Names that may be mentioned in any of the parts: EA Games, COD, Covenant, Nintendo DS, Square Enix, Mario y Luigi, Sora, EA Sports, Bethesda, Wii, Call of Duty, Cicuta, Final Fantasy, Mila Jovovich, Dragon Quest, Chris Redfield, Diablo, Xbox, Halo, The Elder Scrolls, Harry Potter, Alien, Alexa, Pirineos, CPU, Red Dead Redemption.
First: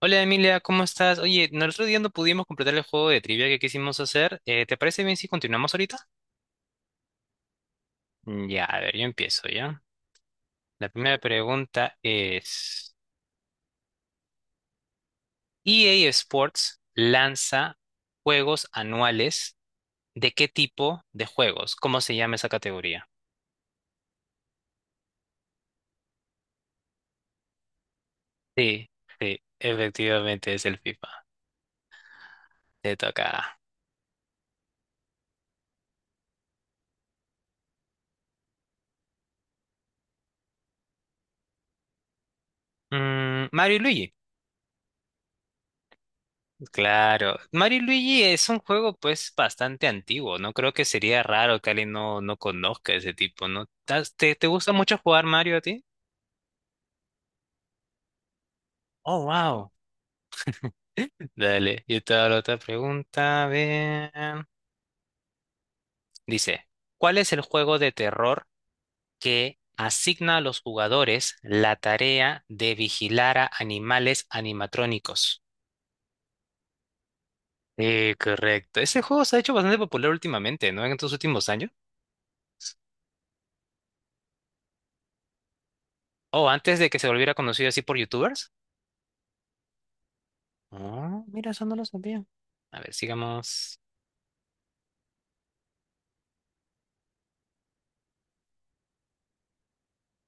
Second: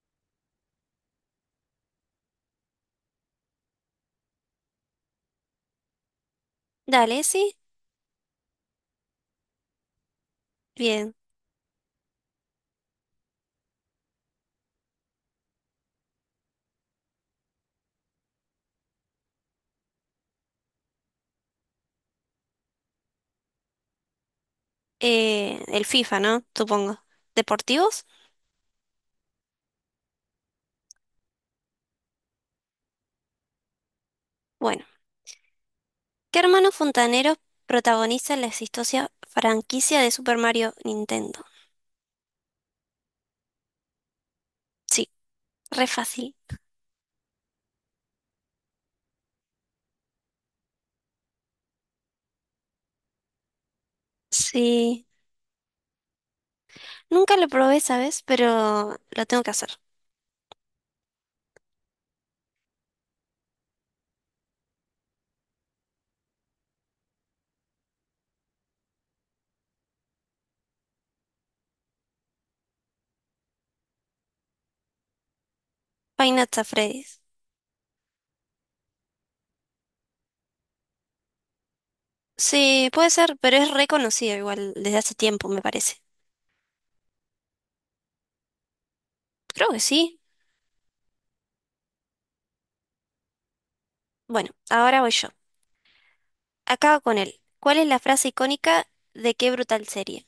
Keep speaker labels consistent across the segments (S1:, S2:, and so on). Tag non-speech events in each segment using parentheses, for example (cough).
S1: Hola Emilia, ¿cómo estás? Oye, no, el otro día no pudimos completar el juego de trivia que quisimos hacer. ¿Te parece bien si continuamos ahorita?
S2: Dale, sí.
S1: Ya, a ver, yo empiezo, ¿ya? La
S2: Bien.
S1: primera pregunta es, EA Sports lanza juegos anuales, ¿de qué tipo de juegos? ¿Cómo se llama esa categoría?
S2: El FIFA, ¿no? Supongo. ¿Deportivos?
S1: Sí, sí, efectivamente es el FIFA. Te toca.
S2: Bueno. ¿Qué hermano fontanero protagoniza la exitosa franquicia de Super Mario Nintendo?
S1: Mario y Luigi.
S2: Sí, re fácil.
S1: Claro. Mario y Luigi es un juego pues bastante antiguo, ¿no? Creo que sería raro que alguien no conozca ese tipo, ¿no? ¿Te gusta mucho
S2: Sí.
S1: jugar Mario a ti?
S2: Nunca lo probé, ¿sabes? Pero
S1: Oh,
S2: lo tengo que hacer.
S1: wow. Dale, yo te hago la otra pregunta. A ver. Dice, ¿cuál es el juego de terror que asigna a los jugadores la tarea de vigilar a animales animatrónicos?
S2: Five Nights at Freddy's.
S1: Sí, correcto. Ese juego se ha hecho bastante popular últimamente, ¿no? En estos últimos años.
S2: Sí, puede ser, pero es reconocido igual desde hace tiempo, me parece.
S1: O antes de que se volviera conocido así por YouTubers.
S2: Creo que sí.
S1: Ah, mira, eso no lo sabía. A ver, sigamos.
S2: Bueno, ahora voy yo. Acabo con él. ¿Cuál es la frase icónica de qué brutal serie?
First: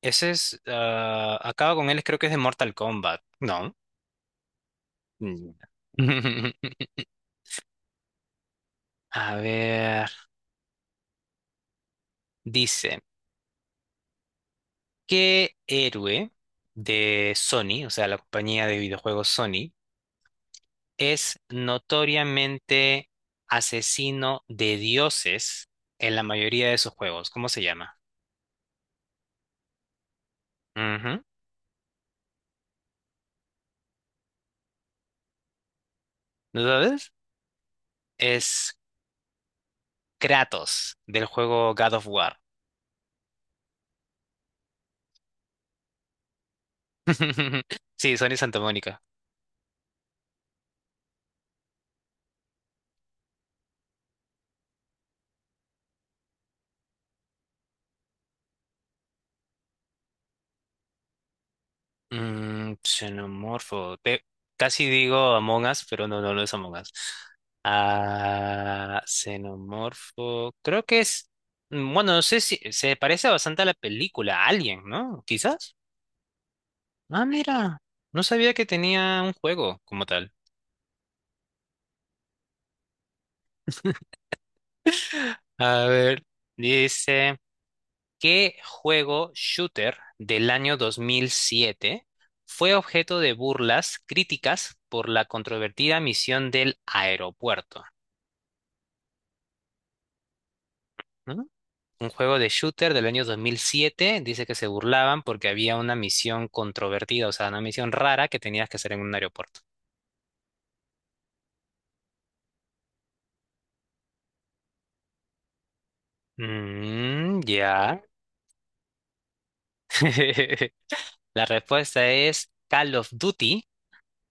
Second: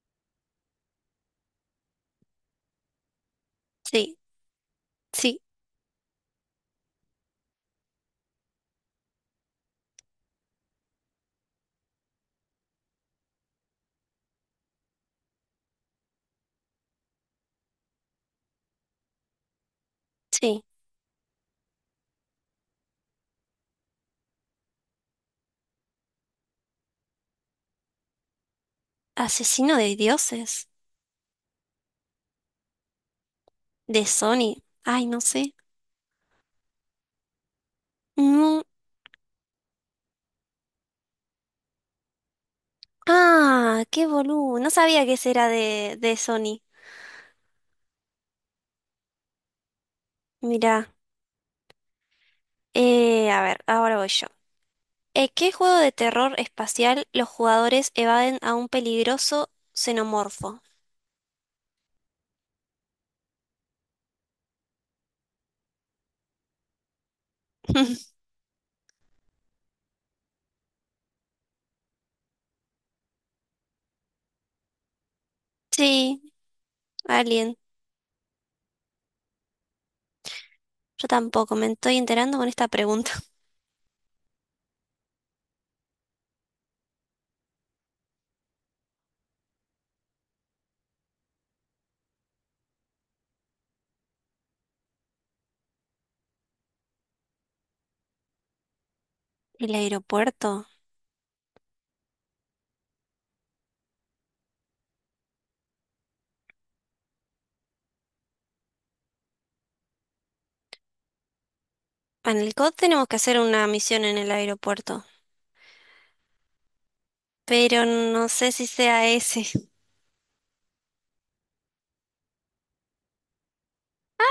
S1: Acaba con él, creo que es de Mortal Kombat. No.
S2: Sí, sí,
S1: Mm. (laughs) A ver. Dice: ¿Qué héroe de Sony, o sea, la compañía de videojuegos Sony,
S2: sí.
S1: es notoriamente asesino de dioses en la mayoría de sus juegos? ¿Cómo se llama?
S2: Asesino de dioses,
S1: Ujú.
S2: de Sony. Ay, no sé.
S1: ¿No sabes?
S2: No.
S1: Es Kratos del juego God of War.
S2: Ah, qué boludo. No sabía que ese era de Sony.
S1: (laughs) Sí, Sony Santa Mónica.
S2: Mirá. A ver, ahora voy yo. ¿En qué juego de terror espacial los jugadores evaden a un peligroso xenomorfo?
S1: Xenomorfo. Casi digo Among Us, pero no, no, no es Among Us.
S2: (laughs)
S1: Ah, xenomorfo. Creo que es. Bueno, no sé si se parece bastante a la película Alien, ¿no? Quizás.
S2: Sí,
S1: Ah,
S2: Alien.
S1: mira. No sabía que tenía un juego como tal.
S2: Yo tampoco me estoy enterando con esta pregunta.
S1: A ver, dice. ¿Qué juego shooter del año 2007 fue objeto de burlas críticas por la controvertida misión del aeropuerto?
S2: (laughs) ¿El aeropuerto?
S1: ¿Mm? Un juego de shooter del año 2007 dice que se burlaban porque había una misión controvertida, o sea, una misión rara que tenías que hacer en un aeropuerto.
S2: Ah, en el COD tenemos que hacer una misión en el aeropuerto.
S1: Mm,
S2: Pero
S1: ya.
S2: no sé si sea ese. (laughs)
S1: (laughs) La respuesta es Call of Duty,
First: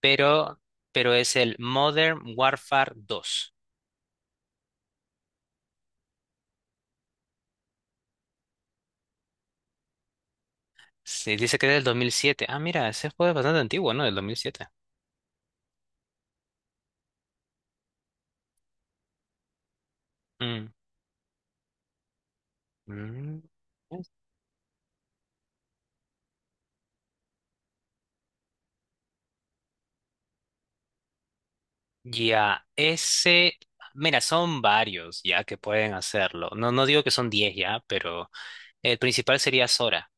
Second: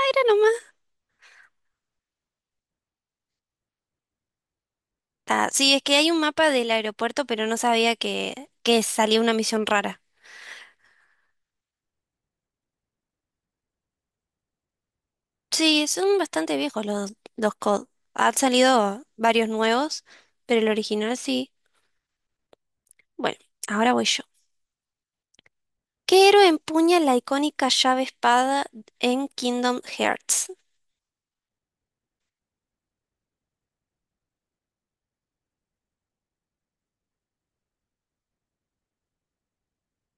S1: pero, pero es el Modern Warfare 2.
S2: Ah, sí, es que hay un mapa del aeropuerto, pero no sabía que salía una misión rara.
S1: Sí, dice que es del 2007. Ah, mira, ese juego es bastante antiguo, ¿no? Del 2007.
S2: Sí, son bastante viejos los COD. Han salido varios nuevos, pero
S1: Mm.
S2: el original sí. Bueno,
S1: Mm.
S2: ahora voy yo. ¿Qué héroe empuña la icónica llave espada en Kingdom Hearts?
S1: Ya, mira, son varios ya que pueden hacerlo. No, no digo que son 10 ya, pero el principal sería Sora.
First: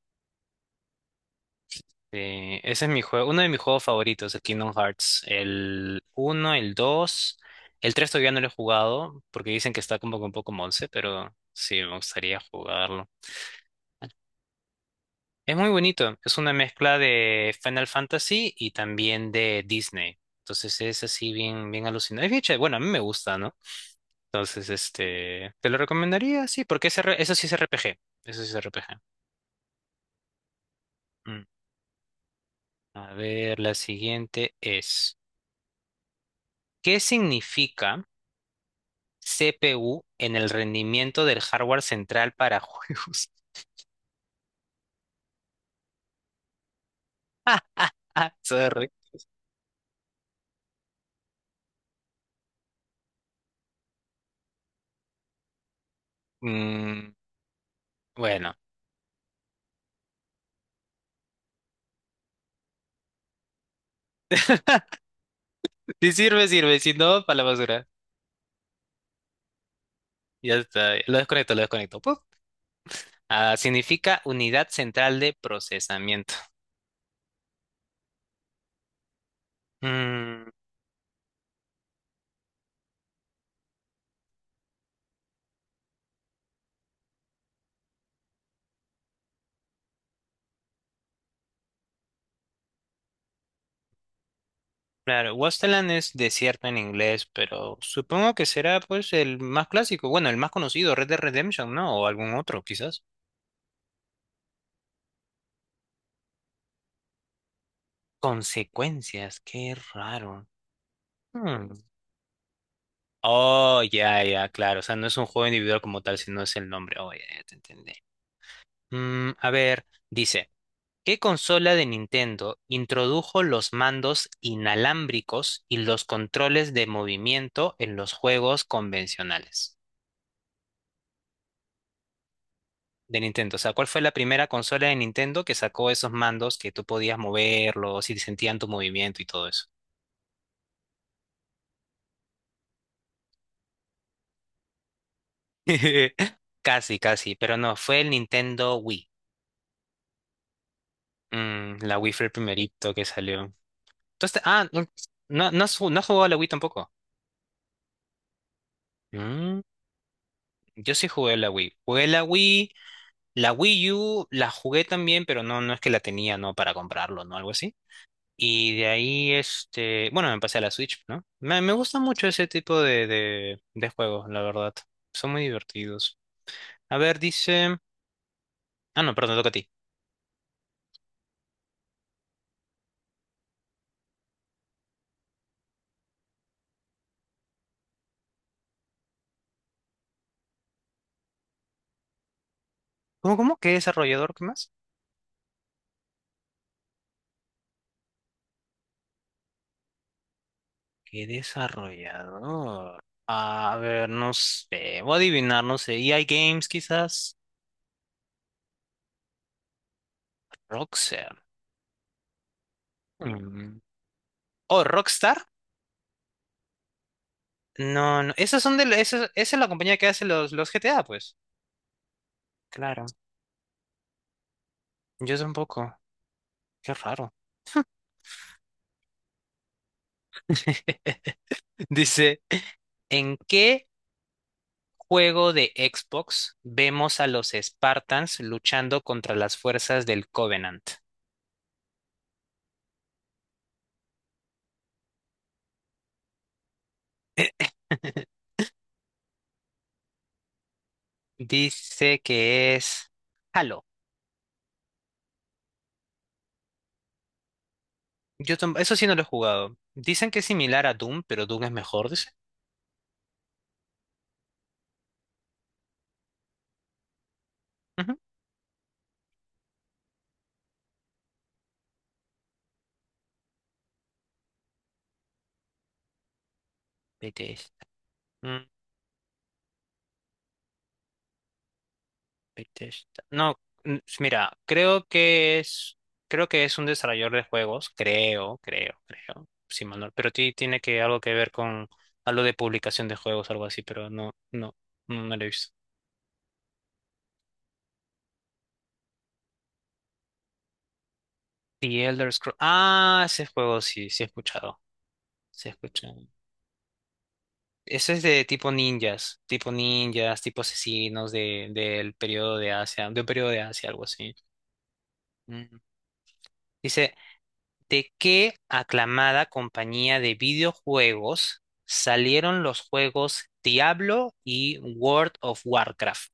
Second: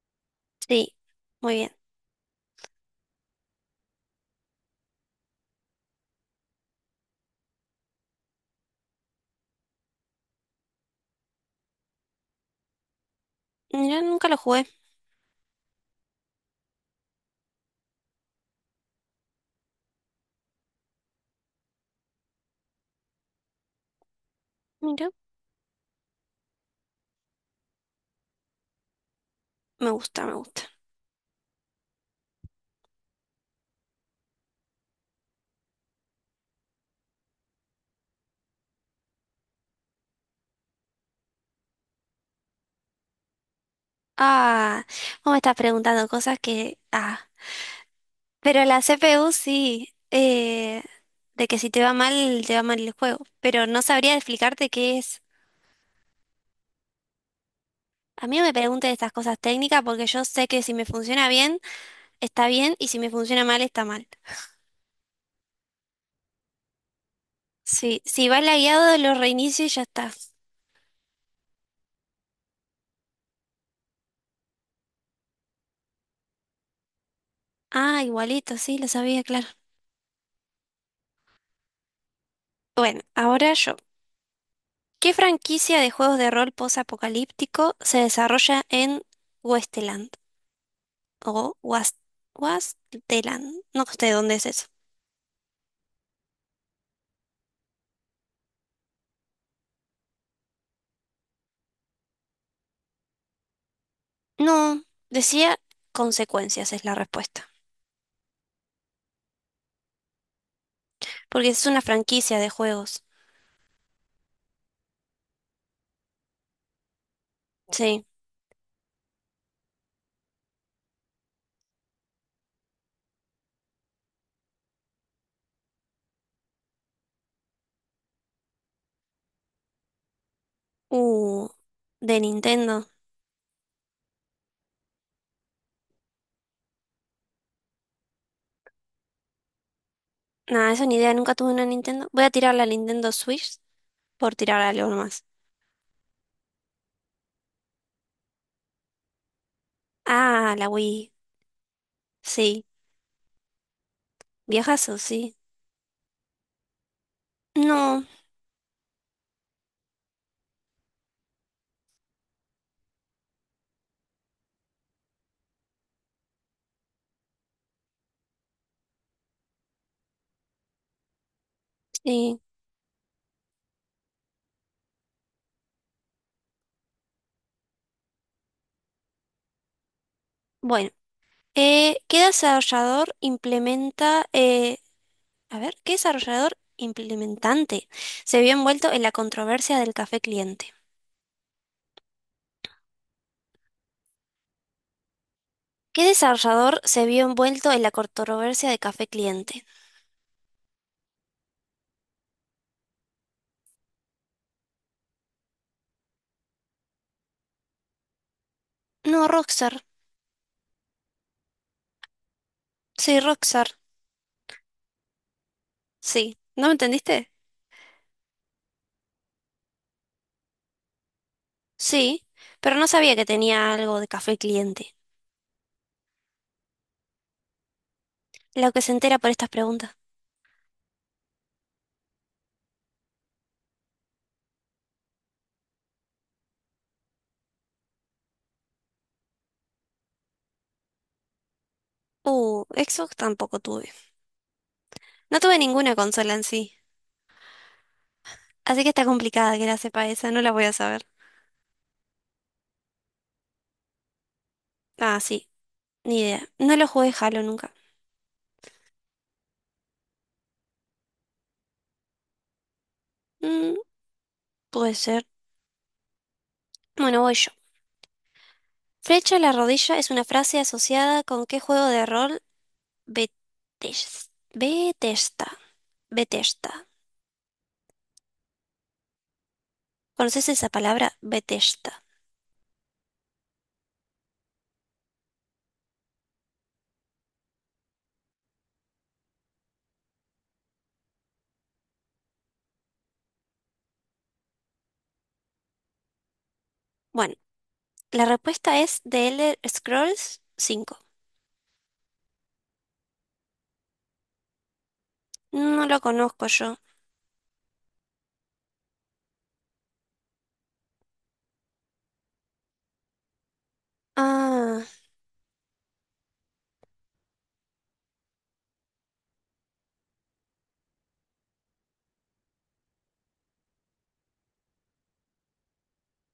S2: Sí, muy bien.
S1: Ese es mi juego, uno de mis juegos favoritos, el Kingdom Hearts. El uno el 2 el 3 todavía no lo he jugado porque dicen que está como que un poco monce, pero sí, me gustaría jugarlo.
S2: Mira, nunca lo jugué.
S1: Es muy bonito, es una mezcla de Final Fantasy y también de Disney. Entonces es así bien, bien alucinante. Es bien chévere. Bueno, a mí me gusta, ¿no? Entonces,
S2: Mira,
S1: este, te lo recomendaría, sí, porque es eso sí es RPG. Eso sí es RPG.
S2: me gusta.
S1: Mm. A ver, la siguiente es, ¿qué significa CPU en el rendimiento del hardware central para juegos? (laughs)
S2: Ah, vos me estás preguntando cosas que... Ah,
S1: Ah,
S2: pero la
S1: sorry.
S2: CPU sí, de que si te va mal, te va mal el juego. Pero no sabría explicarte qué es.
S1: Mm,
S2: A mí no me
S1: bueno,
S2: preguntes estas cosas técnicas porque yo sé que si me funciona bien, está bien, y si me funciona mal, está mal.
S1: si sirve, sirve, si no, para la basura.
S2: Sí, si va lagueado, lo reinicio y ya está.
S1: Ya está, lo desconecto, lo desconecto. Ah, significa unidad central de procesamiento.
S2: Ah, igualito, sí, lo sabía, claro.
S1: Mm,
S2: Bueno, ahora yo. ¿Qué franquicia de juegos de rol posapocalíptico se desarrolla en Westeland? O Was Wasteland. No sé dónde es.
S1: claro, Wasteland es desierto en inglés, pero supongo que será pues el más clásico, bueno, el más conocido, Red Dead Redemption, ¿no? O algún otro, quizás.
S2: No, decía consecuencias es la respuesta.
S1: Consecuencias, qué raro.
S2: Porque es
S1: Hmm.
S2: una franquicia de juegos.
S1: Oh, ya, ya, claro. O sea, no es un juego individual como tal, sino es el nombre. Oh, ya, ya te entendí.
S2: Sí.
S1: A ver, dice. ¿Qué consola de Nintendo introdujo los mandos inalámbricos y los controles de movimiento en los juegos convencionales
S2: Uh, de Nintendo.
S1: de Nintendo? O sea, ¿cuál fue la primera consola de Nintendo que sacó esos mandos que tú podías moverlos y sentían tu movimiento y todo eso?
S2: Nada, esa ni idea, nunca tuve una Nintendo. Voy a tirar la Nintendo Switch por tirar algo más.
S1: (laughs) Casi, casi, pero no, fue el Nintendo Wii.
S2: Ah, la Wii.
S1: La Wii fue el
S2: Sí.
S1: primerito que salió. Entonces, no,
S2: Viejazo, sí.
S1: no, no has jugado a la Wii tampoco.
S2: No,
S1: Mm, yo sí jugué a la Wii. Jugué a la Wii. La Wii U la jugué también, pero no, no es que la tenía, ¿no? Para comprarlo, ¿no? Algo así. Y de ahí, este, bueno, me pasé a la Switch, ¿no? Me gusta mucho
S2: sí.
S1: ese tipo de juegos, la verdad. Son muy divertidos. A ver, ah, no, perdón, te toca a ti.
S2: Bueno. Eh, ¿qué desarrollador implementa... eh, a ver, ¿qué desarrollador implementante se vio envuelto en la controversia del café cliente?
S1: ¿Cómo, cómo? ¿Qué desarrollador? ¿Qué más?
S2: ¿Qué desarrollador se vio envuelto en la controversia de Café Cliente?
S1: ¿Qué desarrollador? A ver, no sé. Voy a adivinar, no sé. EA Games, quizás.
S2: No, Rockstar.
S1: Rockstar.
S2: Sí, Rockstar.
S1: Mm. ¿O Rockstar?
S2: Sí. ¿No me entendiste?
S1: No, no. Esas son de... la- Esa es la compañía que hace los GTA, pues.
S2: Sí, pero no
S1: Claro,
S2: sabía que tenía algo de Café Cliente.
S1: yo tampoco. Qué raro.
S2: Lo que se entera por estas preguntas.
S1: (laughs) Dice, ¿en qué juego de Xbox vemos a los Spartans luchando contra las fuerzas del Covenant?
S2: Xbox tampoco tuve. No tuve ninguna consola en sí.
S1: (laughs)
S2: Así que está complicada que la sepa esa, no la voy a saber.
S1: Dice que es Halo.
S2: Ah, sí, ni idea. No lo jugué Halo nunca.
S1: Eso sí no lo he jugado. Dicen que es similar a Doom, pero Doom es mejor, dice.
S2: Mm, puede ser. Bueno, voy yo.
S1: Ujú.
S2: Flecha a la rodilla es una frase asociada con qué juego de rol. Bethesda. Bethesda.
S1: Bethesda.
S2: ¿Conoces esa palabra? Bethesda.
S1: Bethesda. No, mira, creo que es un desarrollador de juegos, creo, sí, Manuel, pero tiene que algo que ver con algo de publicación de juegos, algo así, pero no, no, no, no lo he visto.
S2: Bueno, la respuesta es The Elder Scrolls 5.
S1: The Elder Scrolls. Ah, ese juego sí, sí he escuchado, sí he
S2: No lo
S1: escuchado.
S2: conozco yo.
S1: Ese es de tipo ninjas, tipo ninjas, tipo asesinos del periodo de Asia, de un periodo de Asia, algo así.
S2: Ah,
S1: Mm. Dice: ¿De qué aclamada compañía de videojuegos salieron los juegos Diablo y World of Warcraft?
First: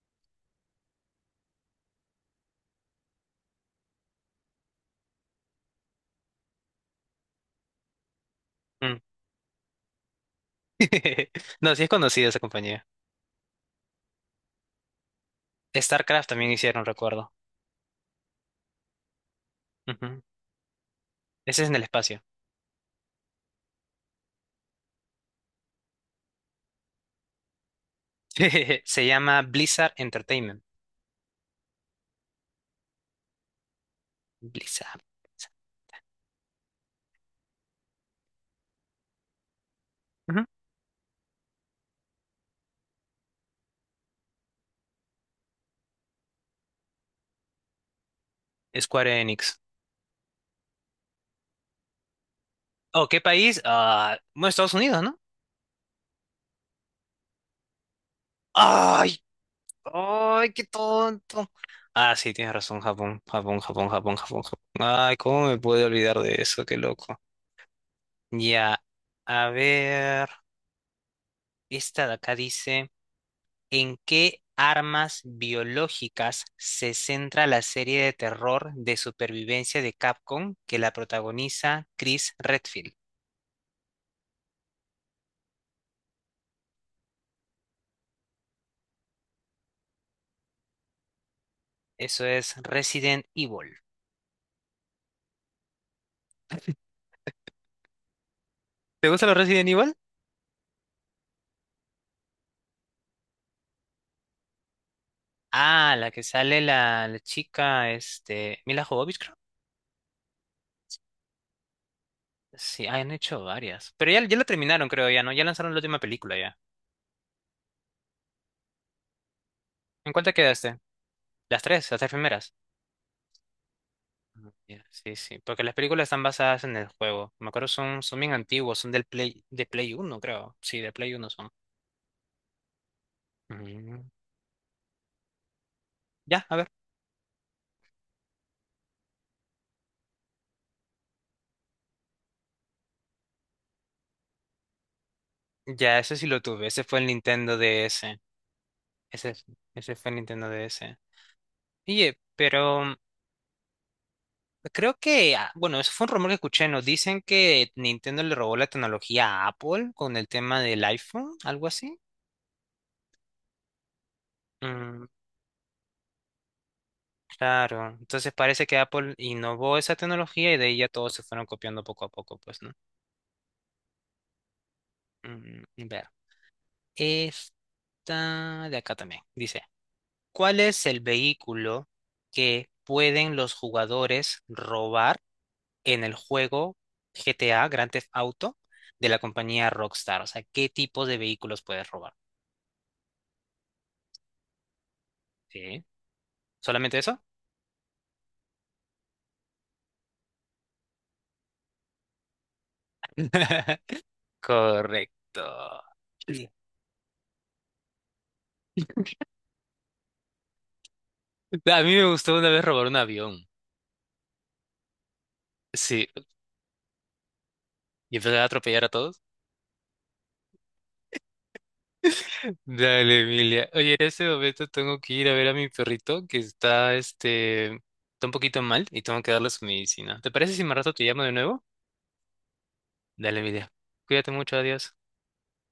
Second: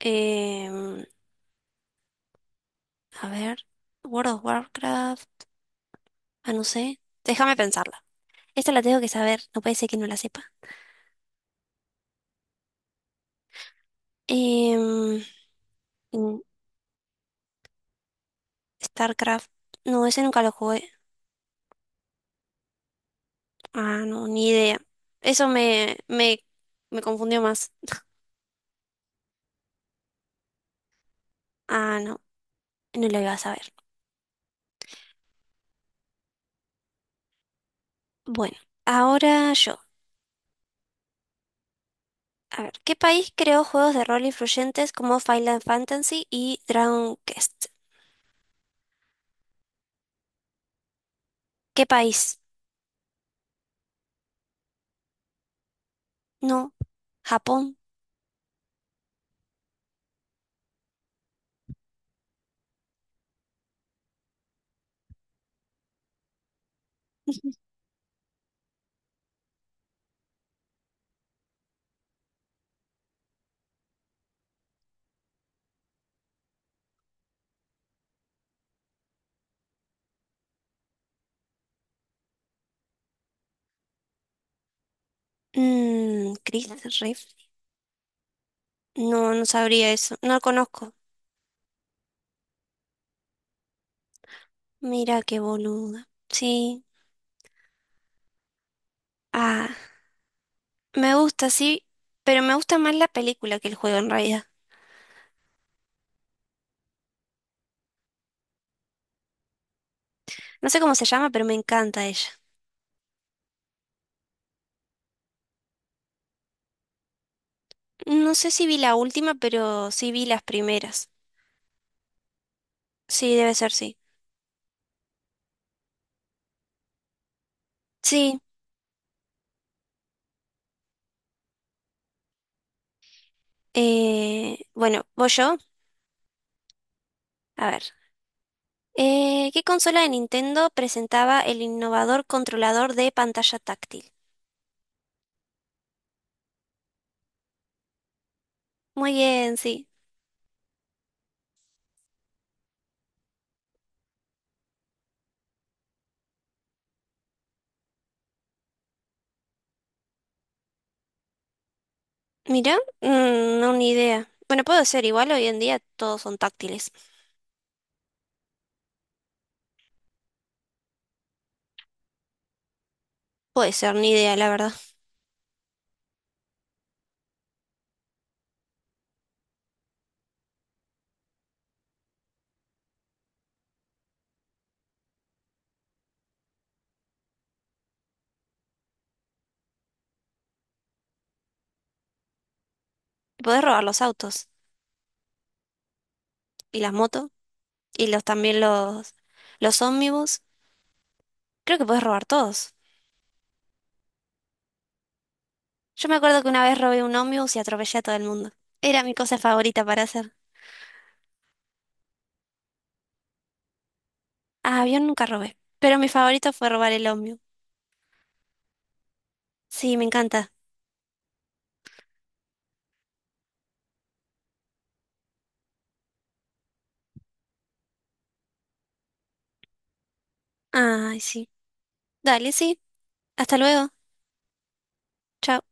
S2: em, a ver. World of Warcraft. Ah, no sé. Déjame pensarla. Esta la
S1: Mm.
S2: tengo que saber. No puede ser que no la sepa.
S1: (laughs) No, sí es conocida esa compañía.
S2: Em,
S1: StarCraft
S2: mm,
S1: también hicieron, recuerdo.
S2: StarCraft. No,
S1: Ujú.
S2: ese nunca lo jugué.
S1: Ese es en el espacio.
S2: Ah, no, ni idea. Eso me confundió más.
S1: (laughs) Se llama Blizzard Entertainment.
S2: Ah, no, no lo iba a saber.
S1: Blizzard. Blizzard.
S2: Bueno, ahora yo.
S1: Ujú.
S2: A ver, ¿qué país creó juegos de rol influyentes como Final Fantasy y Dragon Quest?
S1: Square Enix.
S2: ¿Qué país?
S1: ¿O qué país? Ah, bueno, Estados Unidos, ¿no?
S2: No, Japón.
S1: ¡Ay! ¡Ay, qué tonto! Ah, sí, tienes razón, Japón, Japón, Japón, Japón, Japón, Japón. Ay, ¿cómo me pude olvidar de eso? Qué loco.
S2: (laughs)
S1: Ya, a ver, esta de acá dice, ¿en qué armas biológicas se centra la serie de terror de supervivencia de Capcom que la protagoniza Chris Redfield?
S2: Mm, Chris Riff. No, no sabría eso. No lo conozco.
S1: Eso es Resident Evil.
S2: Mira qué boluda. Sí.
S1: ¿Te gusta los Resident
S2: Ah,
S1: Evil?
S2: me gusta, sí, pero me gusta más la película que el juego en realidad.
S1: Ah, la que sale la chica, este, Mila Jovovich.
S2: No sé cómo se llama, pero me encanta ella.
S1: Sí, han hecho varias. Pero ya, ya la terminaron, creo, ya, ¿no? Ya lanzaron la última película, ya.
S2: No sé si vi la última, pero sí
S1: ¿En cuál
S2: vi
S1: te
S2: las
S1: quedaste?
S2: primeras.
S1: Las tres primeras.
S2: Sí, debe ser sí.
S1: Ah, ya, sí, sí, porque las películas están basadas en el juego. Me acuerdo, son bien
S2: Sí.
S1: antiguos, son del Play, de Play Uno, creo. Sí, de Play Uno son. Mm.
S2: Bueno, voy yo.
S1: Ya, a ver.
S2: A ver. ¿Qué consola de Nintendo presentaba el innovador controlador de pantalla táctil?
S1: Ya, ese sí lo tuve. Ese fue el Nintendo DS.
S2: Muy
S1: Ese,
S2: bien, sí.
S1: ese fue el Nintendo DS. Oye, pero creo que, bueno, eso fue un rumor que escuché, ¿no? Dicen que Nintendo le robó la tecnología a Apple con el tema del iPhone, algo así.
S2: Mira, mm, no, ni idea. Bueno, puede ser, igual hoy en día todos son táctiles.
S1: Claro, entonces parece que Apple innovó esa tecnología y de ahí ya todos se fueron copiando poco a poco, pues, ¿no?
S2: Puede ser, ni idea, la verdad.
S1: Ver, esta de acá también dice, ¿cuál es el vehículo que pueden los jugadores robar en el juego GTA Grand Theft Auto de la compañía Rockstar? O sea, ¿qué tipo de vehículos puedes robar?
S2: Podés robar los autos
S1: ¿Sí?
S2: y las
S1: ¿Solamente eso?
S2: motos y los también los ómnibus. Creo que podés robar todos.
S1: (laughs) Correcto.
S2: Yo me acuerdo
S1: Sí.
S2: que una vez robé un ómnibus y atropellé a todo el mundo. Era mi cosa favorita para hacer.
S1: A mí me gustó una vez robar un avión.
S2: Ah, avión nunca robé, pero
S1: Sí,
S2: mi favorito fue robar el ómnibus.
S1: y empezar a atropellar a todos.
S2: Sí, me encanta.
S1: Dale, Emilia. Oye, en este momento tengo que ir a ver a mi perrito que está un poquito mal y tengo que darle su medicina. ¿Te parece si más rato te
S2: Ay,
S1: llamo de
S2: sí.
S1: nuevo?
S2: Dale, sí.
S1: Dale,
S2: Hasta
S1: Emilia.
S2: luego.
S1: Cuídate mucho, adiós.
S2: Chao.